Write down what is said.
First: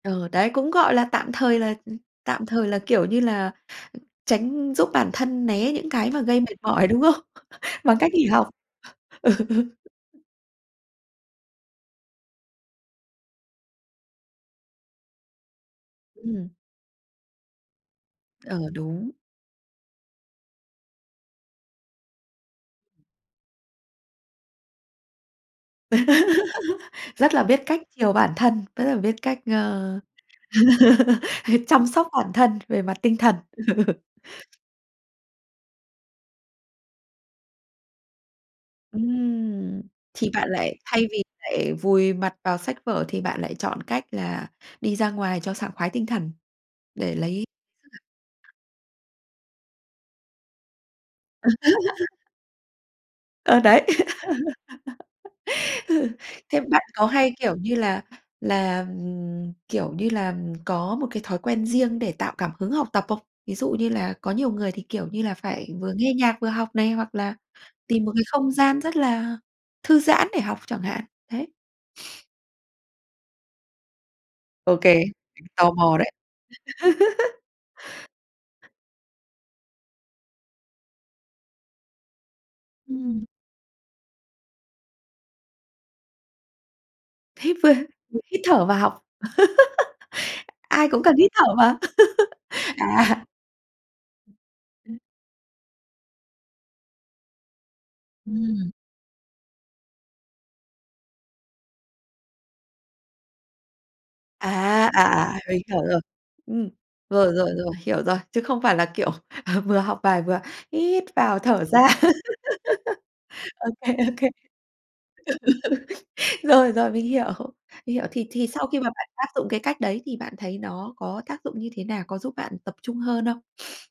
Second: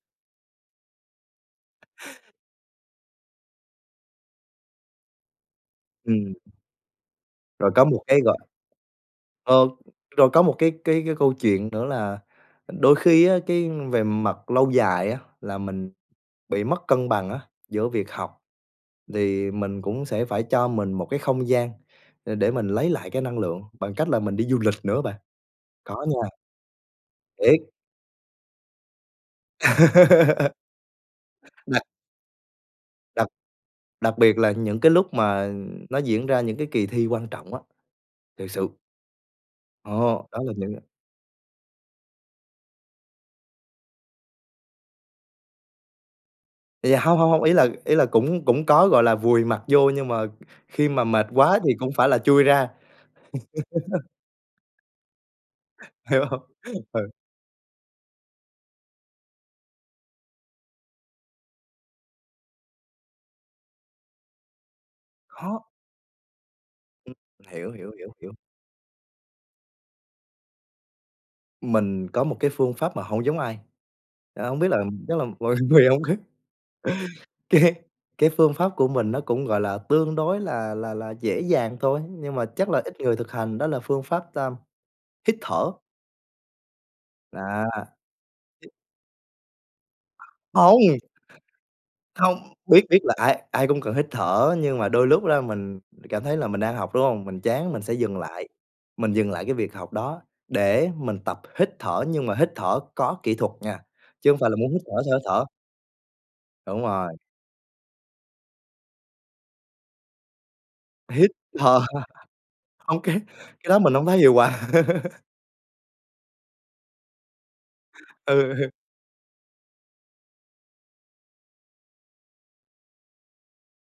Ờ, đấy, cũng, gọi là, tạm thời là tạm thời là, kiểu như là, tránh giúp bản thân né những cái mà Ừm. gây mệt mỏi, đúng không? Rồi có Bằng một cách cái nghỉ gọi học. Ừ, ừ. Ờ, rồi có một cái cái cái câu chuyện nữa là đôi khi á, cái về mặt lâu dài á là mình Ừm. bị mất cân bằng á giữa việc học, Ờ, đúng. thì mình cũng sẽ phải cho mình một cái không gian để để mình lấy lại cái năng lượng, bằng cách là mình đi du lịch nữa bạn. Có nha. Rất là biết Thiệt. cách chiều bản thân, rất là biết cách, ơ, Đặc chăm sóc bản thân về mặt tinh Đặc thần. đặc biệt là những cái lúc mà nó diễn ra những cái kỳ thi quan trọng á, thiệt sự. Ừm, Ồ, chị đó bạn là những lại thay vì lại vùi mặt vào sách vở, thì bạn lại chọn cách là đi ra ngoài cho sảng khoái tinh thần Yeah để hông, hông, hông, lấy ý là ý là cũng [unintelligible] cũng có, gọi là, vùi mặt vô, nhưng mà khi mà mệt quá thì cũng phải là chui ra. Ờ, đấy. Hiểu hông? Thế bạn có Ừ. hay, kiểu như là là ừm, kiểu như là có một cái thói quen riêng, để tạo cảm hứng học tập không? Ví dụ như là có nhiều người thì, kiểu như là, Khó. phải vừa nghe nhạc vừa học này, Ừm, hoặc là hiểu, hiểu, tìm một hiểu, cái hiểu. không gian rất là thư giãn để học chẳng hạn, đấy. Mình có một cái phương pháp mà hông giống ai, à, hông biết Ô là kê, chắc là mình mọi tò người mò không đấy. á Cái cái phương pháp của mình nó cũng, gọi là, tương đối là là là dễ dàng thôi, nhưng mà chắc là ít người Ừm. thực hành đó là phương pháp tam hít thở. Thít Đó. vơ hít thở Hít và học. Ai Hông. cũng cần hít thở mà, Hông, biết biết là à. ai ai cũng cần hít thở, nhưng mà Ừm. đôi lúc ra mình cảm thấy là mình đang học, đúng hông? Mình chán mình sẽ dừng lại Ừm. mình dừng lại cái việc học đó để mình tập hít thở, nhưng mà hít thở có kỹ thuật nha, chứ hông phải là muốn hít À, thở à, sao hít à, thở. mình hiểu rồi. Ừm, Đúng rồi. rồi, rồi, rồi, hiểu rồi, chứ không phải là, kiểu, vừa học bài vừa hít Hít vào thở À. ra. Ô kê, cái Ô đó kê, mình ô không thấy kê. hiệu quả. Rồi, rồi, mình hiểu, mình hiểu. Thì thì Ừ sau hừ. khi mà bạn áp dụng cái cách đấy, thì bạn thấy nó có tác dụng như thế nào? Có giúp bạn tập trung hơn không?